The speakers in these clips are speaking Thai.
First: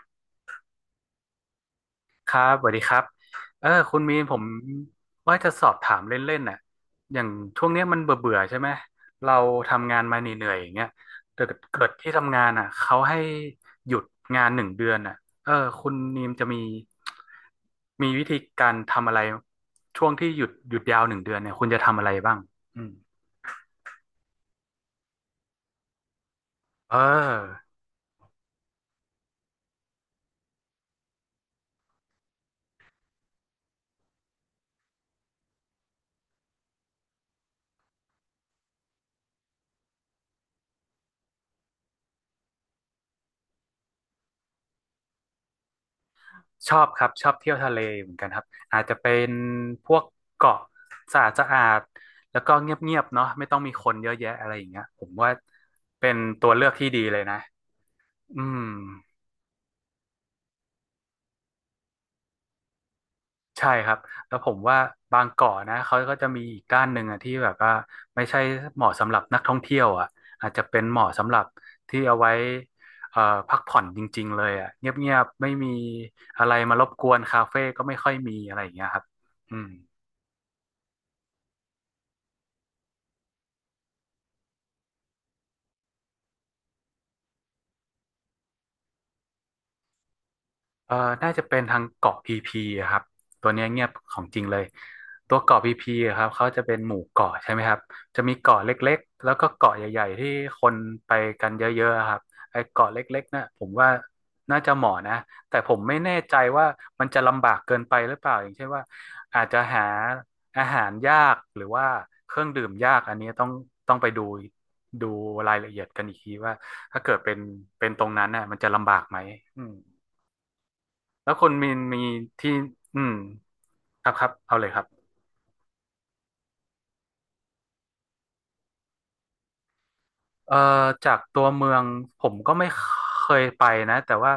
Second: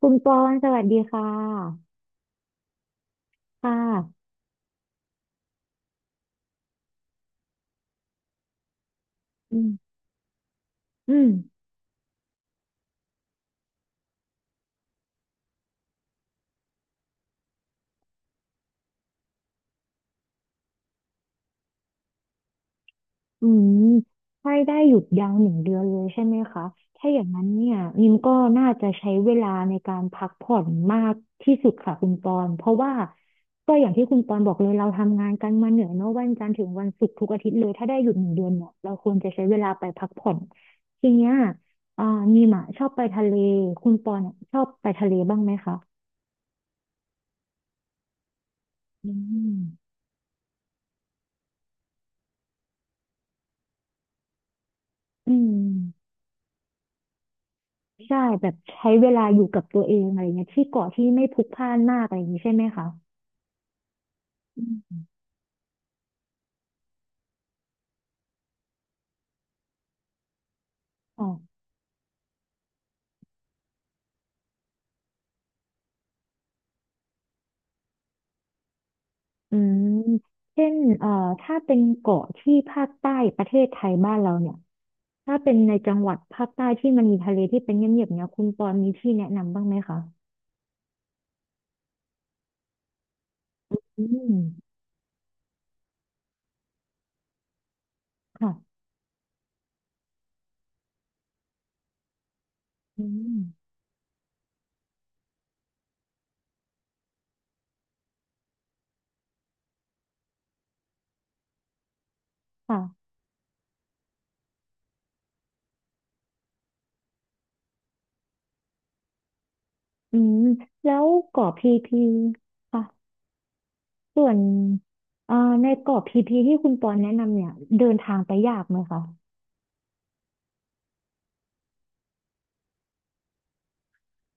คุณปอนสวัสดีค่ะครับสวัสดีครับค่คุณมีะนผมว่าจะสอบถามเล่นๆน่ะอย่างช่วงเนี้ยมันเบื่อๆใช่ไหมเราอืทำมงานมาเหนื่อยๆอย่างเงี้ยอืมแต่เกิดที่ทำงานอ่ะเขาให้หยุดงานหนึ่งเดือนอ่ะเออคุณนีมจะมีวิธีการทำอะไรช่วงที่หยุดยาวหนึ่งเดือนเนี่ยคุณจะทำอะไรบ้างอืมอืมให้ได้หยุดยาวหนึ่งเดือนเลยใช่ไหมคะเอถ้าอย่างนั้นอ เนี่ยนิมก็น่าจะใช้เวลาในการพักผ่อนมากที่สุดค่ะคุณปอนเพราะว่าก็อย่างที่คุณปอนบอกเลยเราทำงานกันมาเหนื่อยเนอะวันจันทร์ถึงวันศุกร์ทุกอาทิตย์เลยถ้าได้หยุดหนึ่งเดือนเนี่ยเราควรจะใช้เวลาไปพักผ่อนทีเนี้ยอ่านิมอะชอบไปทะเลคุณปอนเนี่ยชอบไปทะเลบ้างไหมคะชอบครับชอบเที่ยวทะเลเหมือนกันครับอาจจะอืเป็นพมวกเกาะสะอาดสะอาดแล้วก็เงียบๆเนาะไม่ต้องมีคนเยอะแยะอะไรอย่างเงี้ยผมว่าอืม เป็นตัวเลือกที่ดีเลยนะใช่อืแบบมใช้เวลาอยู่กับตัวเองอะไรเงี้ยที่เกาะที่ไม่พลุกพล่านมากอะไรอย่างนี้ใช่ไหมคะใช่ครับแล้วผมอืว่ามบางเกาะนะเขาก็จะมีอีกด้านหนึ่งอะที่แบบว่าไม่ใช่เหมาะสำหรับนักท่องเที่ยวอ่ะอาจจะเป็นเหมาะอ๋อสำหรับที่เอาไว้เอ่อพักผ่อนจริงๆเลยอ่ะเงียบๆไม่มีอะไรมารบกวนคาเฟ่ก็ไม่ค่อยมีอะไรอย่างเงี้ยครับอือืม มเช่นถ้าเป็นเกาะที่ภาคใต้ประเทศไทยบ้านเราเนี่ยถ้าเป็นในจังหวัดภาคใต้ที่มันมีทะเลที่เป็นเงียบๆเนี่ยคุณปอนมีที่แนะนำบ้างไหมคะเอ่อน่าจะเป็นทางเกาะพีพีอะครับ ตัวเนี้ยเงียบอืของมจริงเลย ตัวเกาะพีพีอะครับเขาจะเป็นหมู่เกาะใช่ไหมครับ จะมีเกาะค่ะเล็กๆ แล้วก็เกาะใหญ่ๆที่คนไปกันเยอะๆอะครับไอ้เกาะอืเล็กๆมน่ะผมว่าน่าจะเหมาะนะแต่ผมไม่แน่ใจว่ามันจะลำบากเกินไปหรือเปล่าอย่างเช่นว่าอาจจะหาอาหารยากหรือว่าเครื่องดื่มยากค่ะอันนี้ต้องไปดูรายละเอียดกันอีกทีว่าถ้าเกิดเป็นตรงนั้นน่ะมันจะลำบากไหมอืม อืมแล้วแล้วคุเกาะณพีมีนพีมีที่ค่ะอืมครับคส่รัวบนเอาเลยครับเอ่อในเกาะพีพีที่คุณปอนแนะนำเนี่ยเดินทางไปยากไหมคะ เอ่อจากตัวเมืองผมก็ไม่เคยไปนะแต่ว่า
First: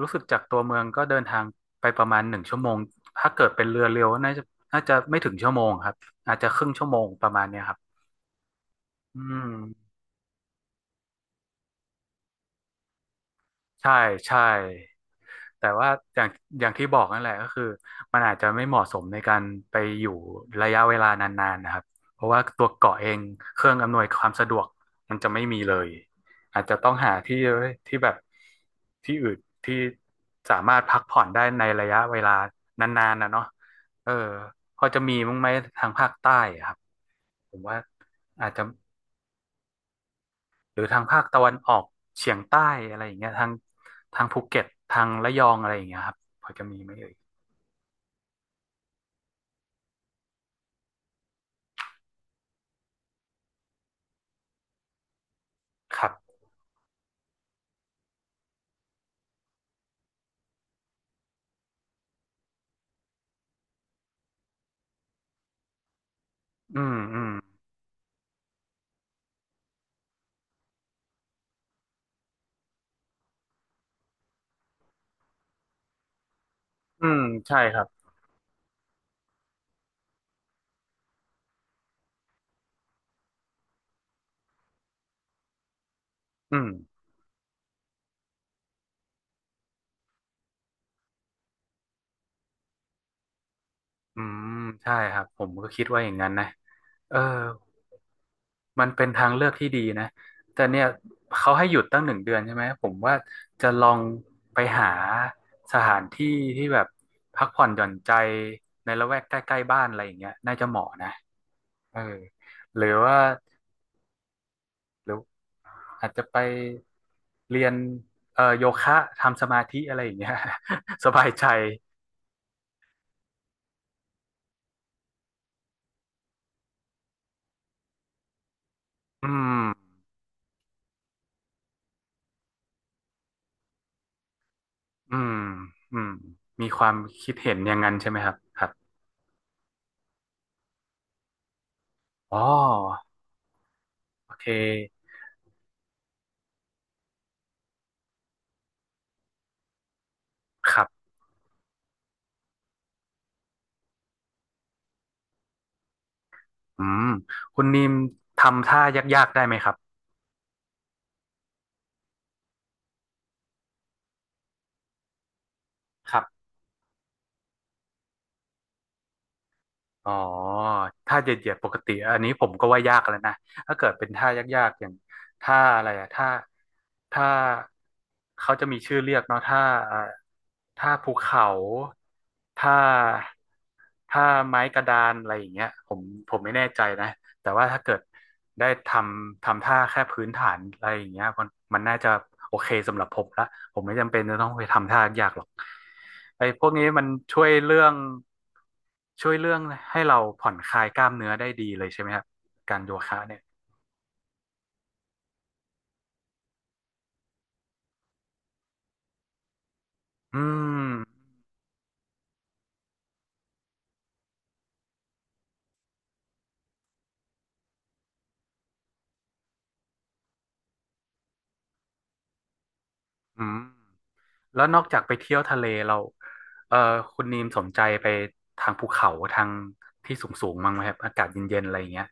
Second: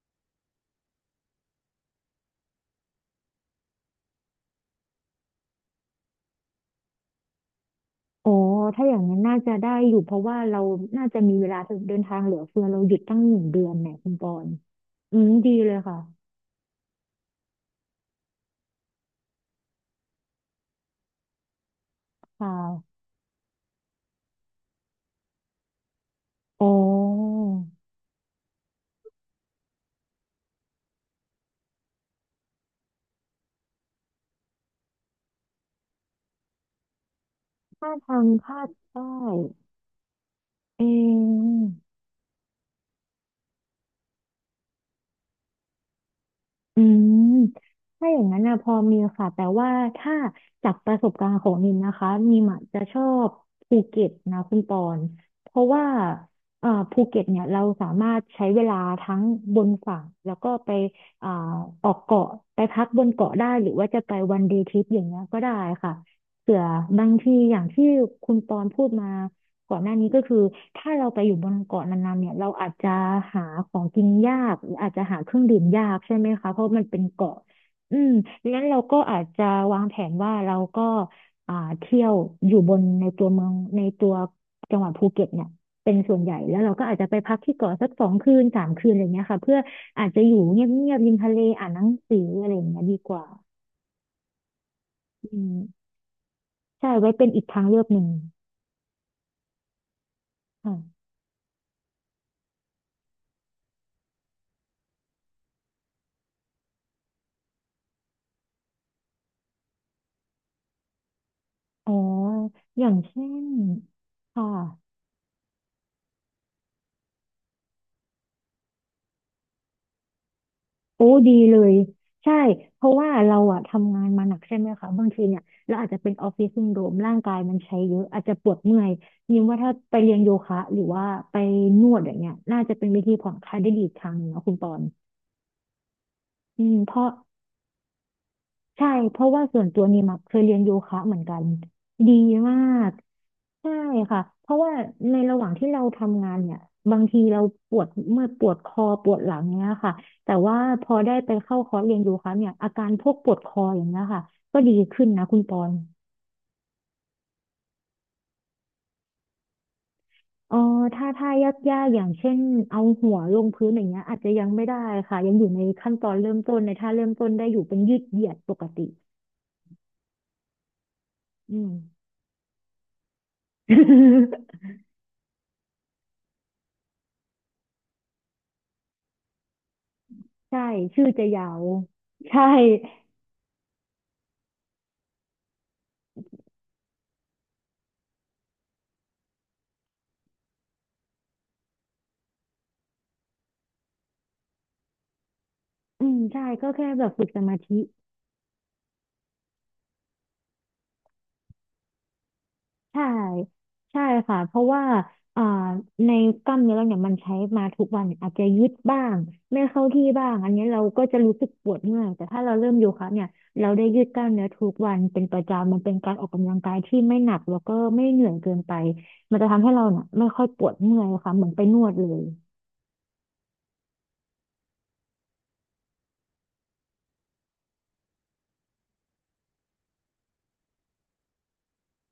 รู้สึกจากตัวเมืองก็เดินทางไปประมาณ1 ชั่วโมงถ้าเกิดเป็นเรือเร็วน่าจะไม่ถึงชั่วโมงครับอาจจะครึ่งชั่วโมงประมาณเนี้ยครับอ๋อ ถ้าอย่างนั้อืนน่าจะได้อมยู่เพราะว่าเราน่าจะมีเวลาเดินทางเหลือเฟือเราหยุดตั้งหนึ่งเดือนเนี่ใช่ยคุณปอใช่ นอืมดีแต่เลยว่าค่ะ อย่างอย่างที่บอกนั่นแหละก็คือมันอาจจะไม่เหมาะสมในการไปอยู่ระยะเวลานานๆนะครับเพราะว่าค่ตัวเกาะะเองเครื่องอำนวยความสะดวกมันจะไม่มีเลยอาอ๋จอจะต้องหาที่ที่แบบที่อื่นที่สามารถพักผ่อนได้ในระยะเวลานานๆนะเนาะเออพอจะมีมั้งไหมทางภาคใต้อะครับผมว่าถ้าทางอาจภาจะคใต้หรืเออทางภาคตะวันง ออกเฉียงใต้อะไรอย่างเงี้ยทางภูเก็ตทางระยองอะไรอย่างเงี้ยครับพอจะมีอืไหมเอ่มย ถ้าอย่างนั้นนะพอมีค่ะแต่ว่าถ้าจากประสบการณ์ของนิมนะคะนิมอะจะชอบภูเก็ตนะคุณปอนเพราะว่าครับภูเก็ตเนี่ยเราสามารถใช้เวลาทั้งบนฝั่งแล้วก็ไปอ่าออกเกาะไปพักบนเกาะได้หรือว่าจะไปวันเดย์ทริปอย่างเงี้ยก็ได้ค่ะเผื่ออืมบางอืทีมอย่างที่คุณปอนพูดมา ก่อนหน้านี้ก็คือถ้าเราไปอยู่บนเกาะนานๆเนี่ยเราอาจจะหาของกินยากหรืออาจจะหาเครื่องดื่มยากใช่ไหมคะเพราะมันเป็นอืมเกาะใช่ครับอืมดังนั้นเราก็อาจจะวางแผนว่าเราก็เที่ยวอยู่บนในตัวเมืองในตัวจังหวัดภูเก็ตเนี่ยเป็นส่วนใหญ่อืแล้วมเราก็อาจจะไปพักที่เกาะสัก2 คืน 3 คืนอะไรเงี้ยค่ะเพื่ออาจจะอยู่เงียบๆริมทะเลอ่านหนังสืออะไรอย่างเงี้ยดีกว่าอืม ใช่ครับ อืผมมก็คิดว่าอย่างนั้นนะใช่ไว้เออเป็นอีกทางเลือกหนึ่งมันเป็นทางเลือกที่ดีนะ แต่เนี่ยค่ะเขาให้หยุดตั้งหนึ่งเดือนใช่ไหม ผมว่าจะลองไปหาสถานที่ที่แบบพักผ่อนหย่อนใจในละแวกใกล้ๆบ้านอะไรอย่างเงี้ยน่าจะเหมาะนะอ๋อเออหอรือย่างว่าเช่นค่ะ หรืออาจจะไปเรียนโยคะทำสมาธิอะไรอย่างเงี้ย โอ้ สบายดีใจเลยใช่เพราะว่าเราอะทำงานมาหนักใช่ไหมคะบางทีเนี่ยเราอาจจะเป็นออฟฟิศซินโดรมร่างกายมันใช้เยอะอาจจะปวดเมื่อยอืยิ่งว่าถ้าไปม เรียนโยคะหรือว่าไปนวดอย่างเงี้ยน่าจะเป็นวิธีผ่อนคลายได้ดีอีกทางหนึ่งเนาะคุณปอนอืมอืมอืมีมควาเพมราะคิดเห็นอย่างนั้นใช่ไหมครับครับใช่เพราะว่าส่วนตัวนี่มาเคยเรียนโยคะเหมือนกันดีอ๋อมาก ใช่ค่ะโอเคเพราะว่าในระหว่างที่เราทำงานเนี่ยบางทีเราปวดเมื่อยปวดคอปวดหลังเนี้ยค่ะแต่ว่าคพรัอบได้ไปเข้าคอร์สเรียนโยคะเนี่ยอาการพวกปวดคออย่างเงี้ยค่ะก็ดีขึ้นนะคุณปอนอืมคุณนิมทำท่ายากๆได้ไหมครับเออถ้ายากอย่างเช่นเอาหัวลงพื้นอย่างเงี้ยอาจจะยังไม่ได้ค่ะยังอยู่ในขั้นตอคนรับเริ่มต้นในท่าเริ่มต้นได้อยู่เป็นยืดเหยียดปกติอ๋อท่าเหยียอืดๆปม กติอันนี้ผมก็ว่ายากแล้วนะถ้าเกิดเป็นท่ายาก ๆอย่างท่าอะไรอะท่าเขาจะมีชื่อเรียกเนาะท่าเอ่อใช่ท่าชื่อภูจะยาเขาวใช่ท่าท่าไม้กระดานอะไรอย่างเงี้ยผมไม่แน่ใจนะ แต่ว่าถ้าเกิดได้ทำท่าแค่พื้นฐานอะไรอย่างเงี้ยมันน่าจะโอเคสำหรับผมละผมไม่จำเป็นจะต้องไปทำท่ายากหรอกอืมใช่ไอ้พก็วกนี้แค่แบมันบฝึกสช่วยมาธิ เรื่องช่วยเรื่องให้เราผ่อนคลายกล้ามเนื้อได้ดีเลยใช่ไหมครับการโยใช่คะเนี่ยใช่ค่ะเพราะว่าอ่าในกล้ามเนื้อเราเนี่ยมันใช้มาทุกวันอาจจะยืดบ้างไม่เข้าที่บ้างอือันนี้เรามก็จะรู้สึกปวดเมื่อยแต่ถ้าเราเริ่มโยคะเนี่ยเราได้ยืดกล้ามเนื้อทุกวันเป็นประจำมันเป็นการออกกำลังกายที่ไม่หนักแล้วก็ไม่เหนื่อยเกินไปมันจะทำให้เราเนี่ยไม่ค่อยปวดเมื่อยค่ะเหมือนไปนวดเลยอืมแล้วนอกจากไปเที่ยวทะเลเราเออคุณนีมสนใจไปทางภูเขาทางที่สูงสูงมั้งไหมครับอากาศเย็นๆอะไรอย่างเงี้ย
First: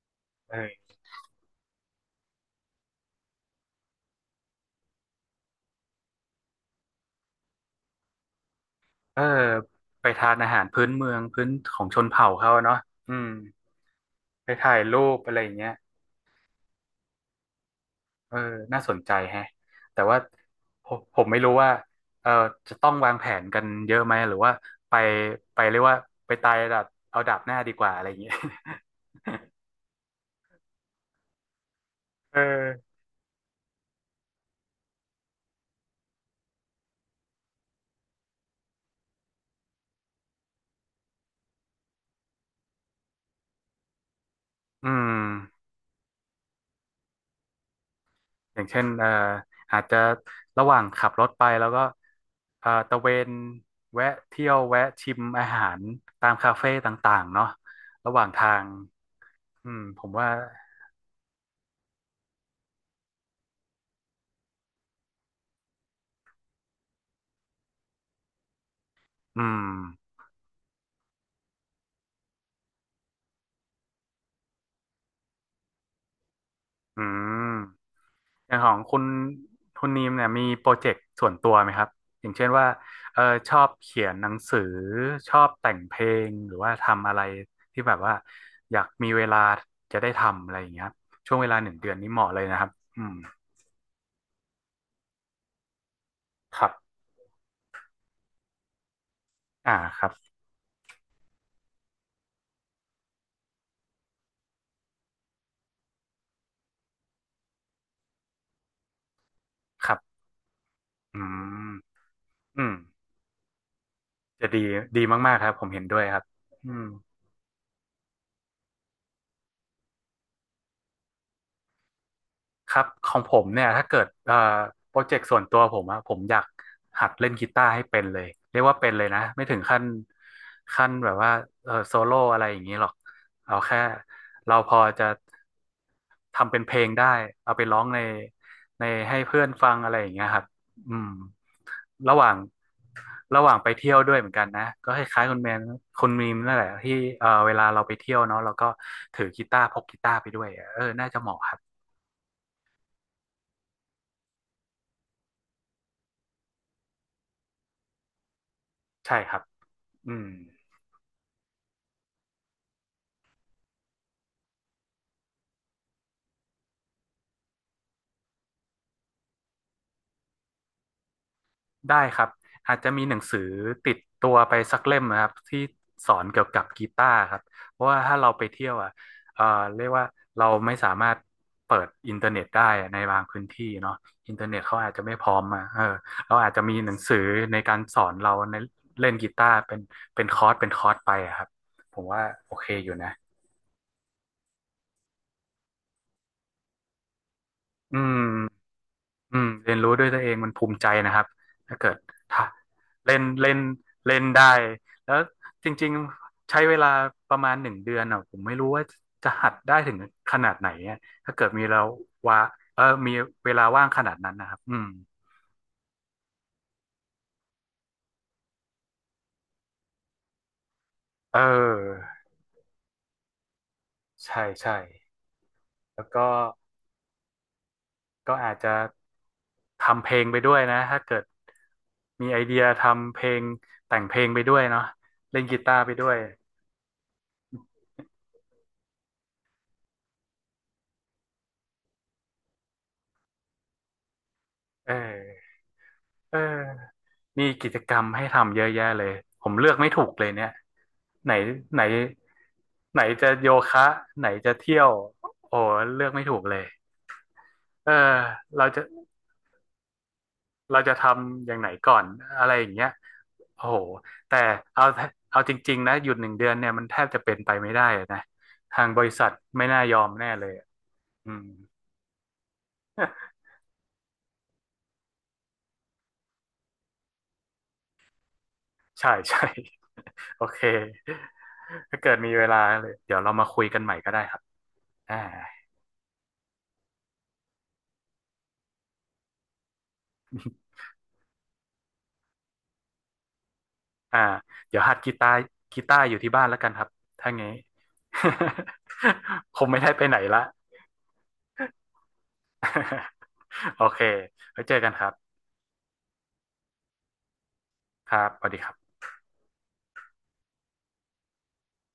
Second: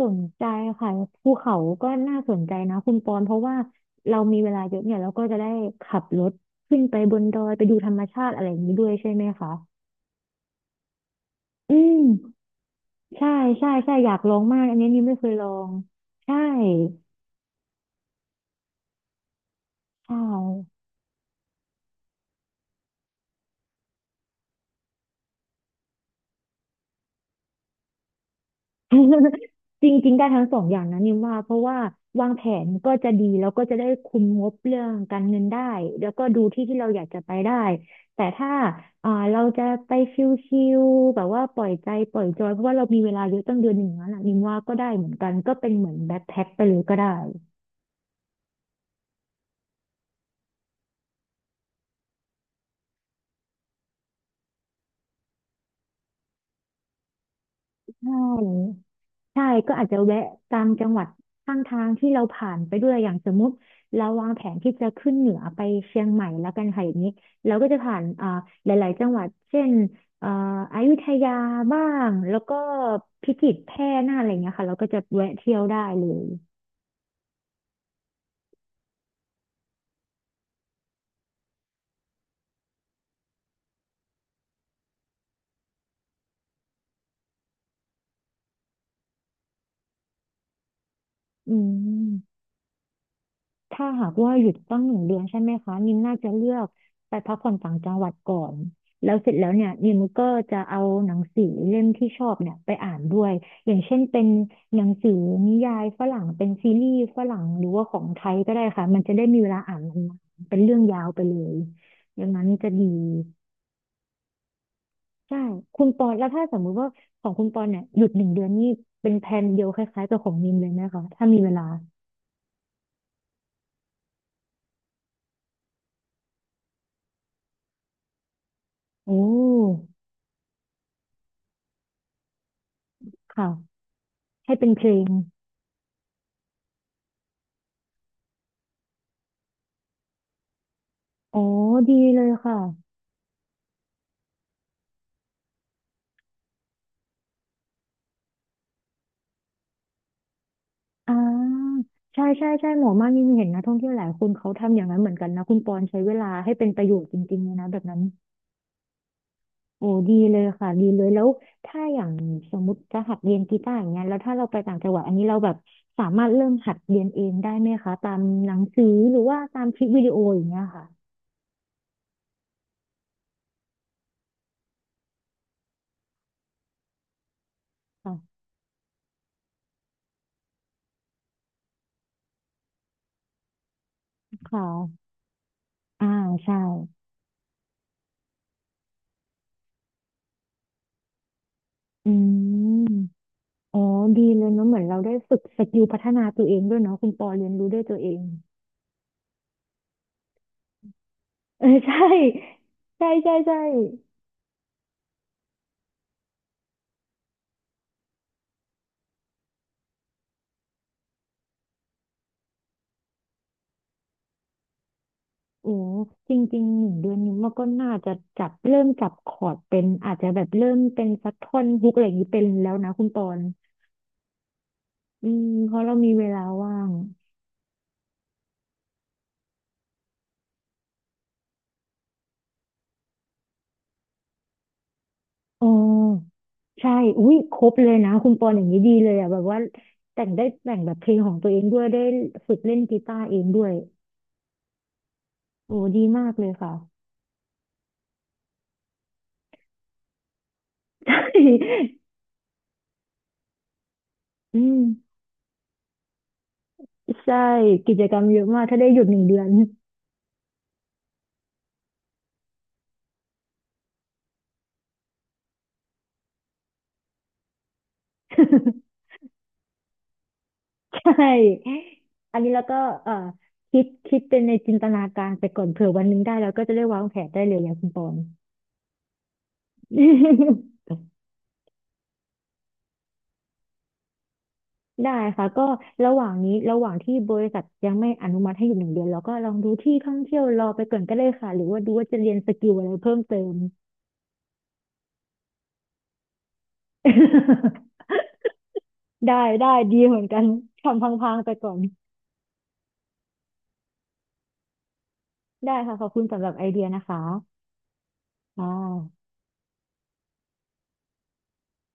สนใจเอค่ะอ ภูเขาก็น่าสนใจนะคุณปอนเพราะว่าเรามีเวลาเยอะเนี่ยเราก็จะได้ขับรถขึ้นไปบนดอยไปดูธรรมชาติอะไรอย่างนี้ด้วยใช่เอไหอมคะ ไปทานอาหารพื้นเมืองพื้นอืของชมนเผ่าเขาอะเนาะอืใช่มใช่ใช่อยากลองไปมากอัถ่านยนี้นี่รูไม่ปเคยอะไรลออย่างเงี้งยใช่เออน่าสนใจแฮะแต่ใช่ ว่าผมไม่รู้ว่าเออจะต้องวางแผนกันเยอะไหมหรือว่าไปไปเรียกว่าไปตายดับเอาดับหน้าดีกว่าอะไรอย่างเงี้ย จริงๆได้ทั้งสองอย่างนะนิมว่าเพราะว่าวาง เออแผนก็จะดีแล้วก็จะได้คุมงบเรื่องการเงินได้แล้วก็ดูที่ที่เราอยากจะไปได้แต่ถ้าเราจะไปชิลๆแบบว่าปล่อยใจปล่อยจอยเพราะว่าเรามีเวลาเยอะตั้งเดือนหนึ่งแล้วน่ะนิมว่าก็ได้อืเหมือมนกันก็เป็นเหมือนแบ็คแพ็คไปเลยก็ได้อย่างเช่นอาจจะระหว่างขับรถไปแล้วก็ตะเวนแวะเที่ยวแวะชิมอาหารตามคาเฟ่ต่างๆเนาะใช่ ระหว่างทาง ใช่อืก็มอาจจะผมแวะว่าตามจังหวัดข้างทางที่เราผ่านไปด้วยอย่างสมมุติเราวางแผนที่จะขึ้นเหนือไปเชียงใหม่แล้วกันค่ะอย่างนี้เราก็จะผ่านหลายๆจังหวัดอืเช่มนอ่าอยุธยาบ้างแล้วก็พิจิตรแพร่น่านอะไรเงี้ยค่ะเราก็จะแวะเที่ยวได้เลยอืมอย่างของคุณนีมเนี่ยมีโปรเจกต์ส่วนตัวไหมครับอย่างเช่นว่าเออชอบเขียนหนังสือชอบแต่งเพลงหรือว่าทำอะไรที่แบบว่าอยากมีเวลาจะได้ทำอะไรอย่างเงี้ยครับช่วงเวอืลาหนึ่งเดือนนี้เหมาะม เลยนะครับอืมถ้าหากว่าหยุดตั้งหนึ่งเดือนใช่ไหมคะนิมน่าจะเลือคกรับไปพักผ่อนต่างจังหวัดก่อนแล้วเสร็จแล้วเนี่ยอ่านิมครับก็จะเอาหนังสือเล่มที่ชอบเนี่ยไปอ่านด้วยอย่างเช่นเป็นหนังสือนิยายฝรั่งเป็นซีรีส์ฝรั่งหรือว่าของไทยก็ได้ค่ะมันจะได้มีเวลาอ่านคนรัาบนๆเป็นเรื่องยาวไปอืเลยมอย่างนั้นอืจะมดีจะดีดีมาใช่กๆครับผมเห็คุนณด้ปวยอนครัแล้บวถ้าสมมุอืติม ว่าของคุณปอนเนี่ยหยุดหนึ่งเดือนนี่เป็นแผนเดียวคล้ายๆกับของนิมเลยไหมคะถ้ามีเวลาครับของผมเนี่ยถ้าเกิดโปรเจกต์ส่วนตัวผมอะผมอยากหัดเล่นกีตาร์ให้เป็นเลยเรียกว่าเป็นเลยโอ้นะไม่ถึงขั้นแบบว่าเออโซโล่อะไรอย่างนี้หรอกค่ะเอาแค่ให้เราเป็นพอเพลจะง ทำเป็นเพลงได้เอาไปร้องในให้เพื่อนฟังอะไรอย่างเงี้ยครับอืมอ๋อดีระเลหยว่างค่ะระหว่างไปเที่ยวด้วยเหมือนกันนะก็คล้ายๆคุณแมนคุณมีมนั่นแหละที่เออเวลาเราไปเที่ยวเนาะเราก็ถือกีตาร์พกกีตาร์ไปด้วยอะเออน่าอ่จะเหมาะครับาใช่ใช่ใช่หมอมากนี่เห็นนะท่องเที่ยวหลายคนเขาทำอย่างนั้นเหมือนกันนะคุณปอนใช้เวลาให้เป็นประโยชน์จริงๆเลยนะแบบนั้นใช่ครับโอ้อืดีม เลยค่ะดีเลยแล้วถ้าอย่างสมมติจะหัดเรียนกีตาร์อย่างเงี้ยแล้วถ้าเราไปต่างจังหวัดอันนี้เราแบบสามารถเริ่มหัดเรียนเองได้ไหมคะตามหนังสือหรือว่าตามคลิปวิดีโออย่างเงี้ยค่ะได้ครับอาจจะมีหนังสือติดตัวไปสักเล่มนะครับที่สอนเกี่ยวกับกีตาร์ครับเพราะว่าค่ะถ้าเราไปเที่ยวอ่ะเอ่อเรียกว่าเราไม่สามารถเปิดอินเทอร์เน็ตได้ในบางพื้นที่เนาะอินเทอคร์เน็ตเขาอาจจะ่ะไม่พร้อมอ่ะเอออ่าเราอาจใช่จะมีหนังสือในการสอนเราในเล่นกีตาร์เป็นเป็นคอร์สไปอะครับผมอืว่าโอเคมอยู่นะอ๋อดีเลยเนาะเหมือนเราได้ฝึกสกิลพัฒนาตัวเองด้วยเนาะคุณปอเรียนรู้ด้วยตัอืวเอม ง อืมเรียนรู้ด้วยตัวเองมันภูมิใจนะครับ เอถ้าอเกิดใช่ถ้าใช่เล่นใช่เล่ใช่นเล่นได้แล้วจริงๆใช้เวลาประมาณหนึ่งเดือนอ่ะผมไม่รู้ว่าจะหัดได้ถึงขนาดไหนอะถ้าเกิดมีเราว่าเออมีเวลาว่างขนาดนั้นนะครับอืมโอ้จริงๆหนึ่งเดือนนี้มันก็น่าจะจับเริ่มจับคอร์ดเป็นอาจจะแบบเริ่มเป็นสักเท่อนฮุกอะไรอออย่างนี้เป็นแล้วนะคุณปอนใช่ใช่อืมเพราะเราแล้มีวเวก็ลาว่างก็อาจจะทำเพลงไปด้วยนะถ้าเกิดมีไอเดียทำเพลงแต่งเพลงไปด้วยเนาะเล่นกีอ๋อตาร์ไปด้วยใช่อุ้ยครบเลยนะคุณปอนอย่างนี้ดีเลยอ่ะแบบว่าแต่งได้แต่งแบบเพลงของตัวเองด้วยได้ฝึกเล่นกีตาร์เองด้วยเออโอ้ดีมากเออ เลยค่ะ มีกิจกรรมให้ทำเยอะแยะเลยผมเลือกไม่ถูกเลยเนี่ย ใชไหน่ไหนไหนจะโยคะไหนจะอืเที่มยวโอ้เลือกไม่ถูกเลยใช่เออกิจกรรมเยอะมากเราถ้าจะได้หยุดหนึ่งเดือน เราจะทำอย่างไหนก่อนอะไรอย่างเงี้ยโอ้โหแต่เอาเอาจริงๆนะหยุดหนึ่งเดือนเนี่ยมันแทบจะเป็นไปไม่ได้อะนะทางบริษัทไม่น่ายอมแน่เลยอะใชอืม ่อันนี้แล้วก็เอ่อ คิดเป็นในจินตนาการไปก่อนเผื่อวันหนึงได้แล้วก็จะได้วางแผนได้เลยอย่างคุณปอน ใช่ใช่โอเค ถ้าเกิดมีเวลาเลยเดี๋ยวเรามาคุยกันใหม่ก็ได้ครับได้อ่า ค่ะก็ระหว่างนี้ระหว่างที่บริษัทยังไม่อนุมัติให้อยู่หนึ่งเดือนเราก็ลองดูที่ท่องเที่ยวรอไปก่อนก็ได้ค่ะหรือว่าดูว่าจะเรียนสกิลอะไรเพิ่มเติม อ่าเดี๋ยวหัดกีตาร์อยู่ที่บ้านแล้วกันครับถ้างี้ ได้ คงได้ไม่ได้ดีไปเหไหนมือนกัละ นทำพังๆไปก่อน โอเคไว้เจอกันครับได้ค่ะขอบคุณสำหรับไอเดียนะคะครับสวัสดีอ่ครับา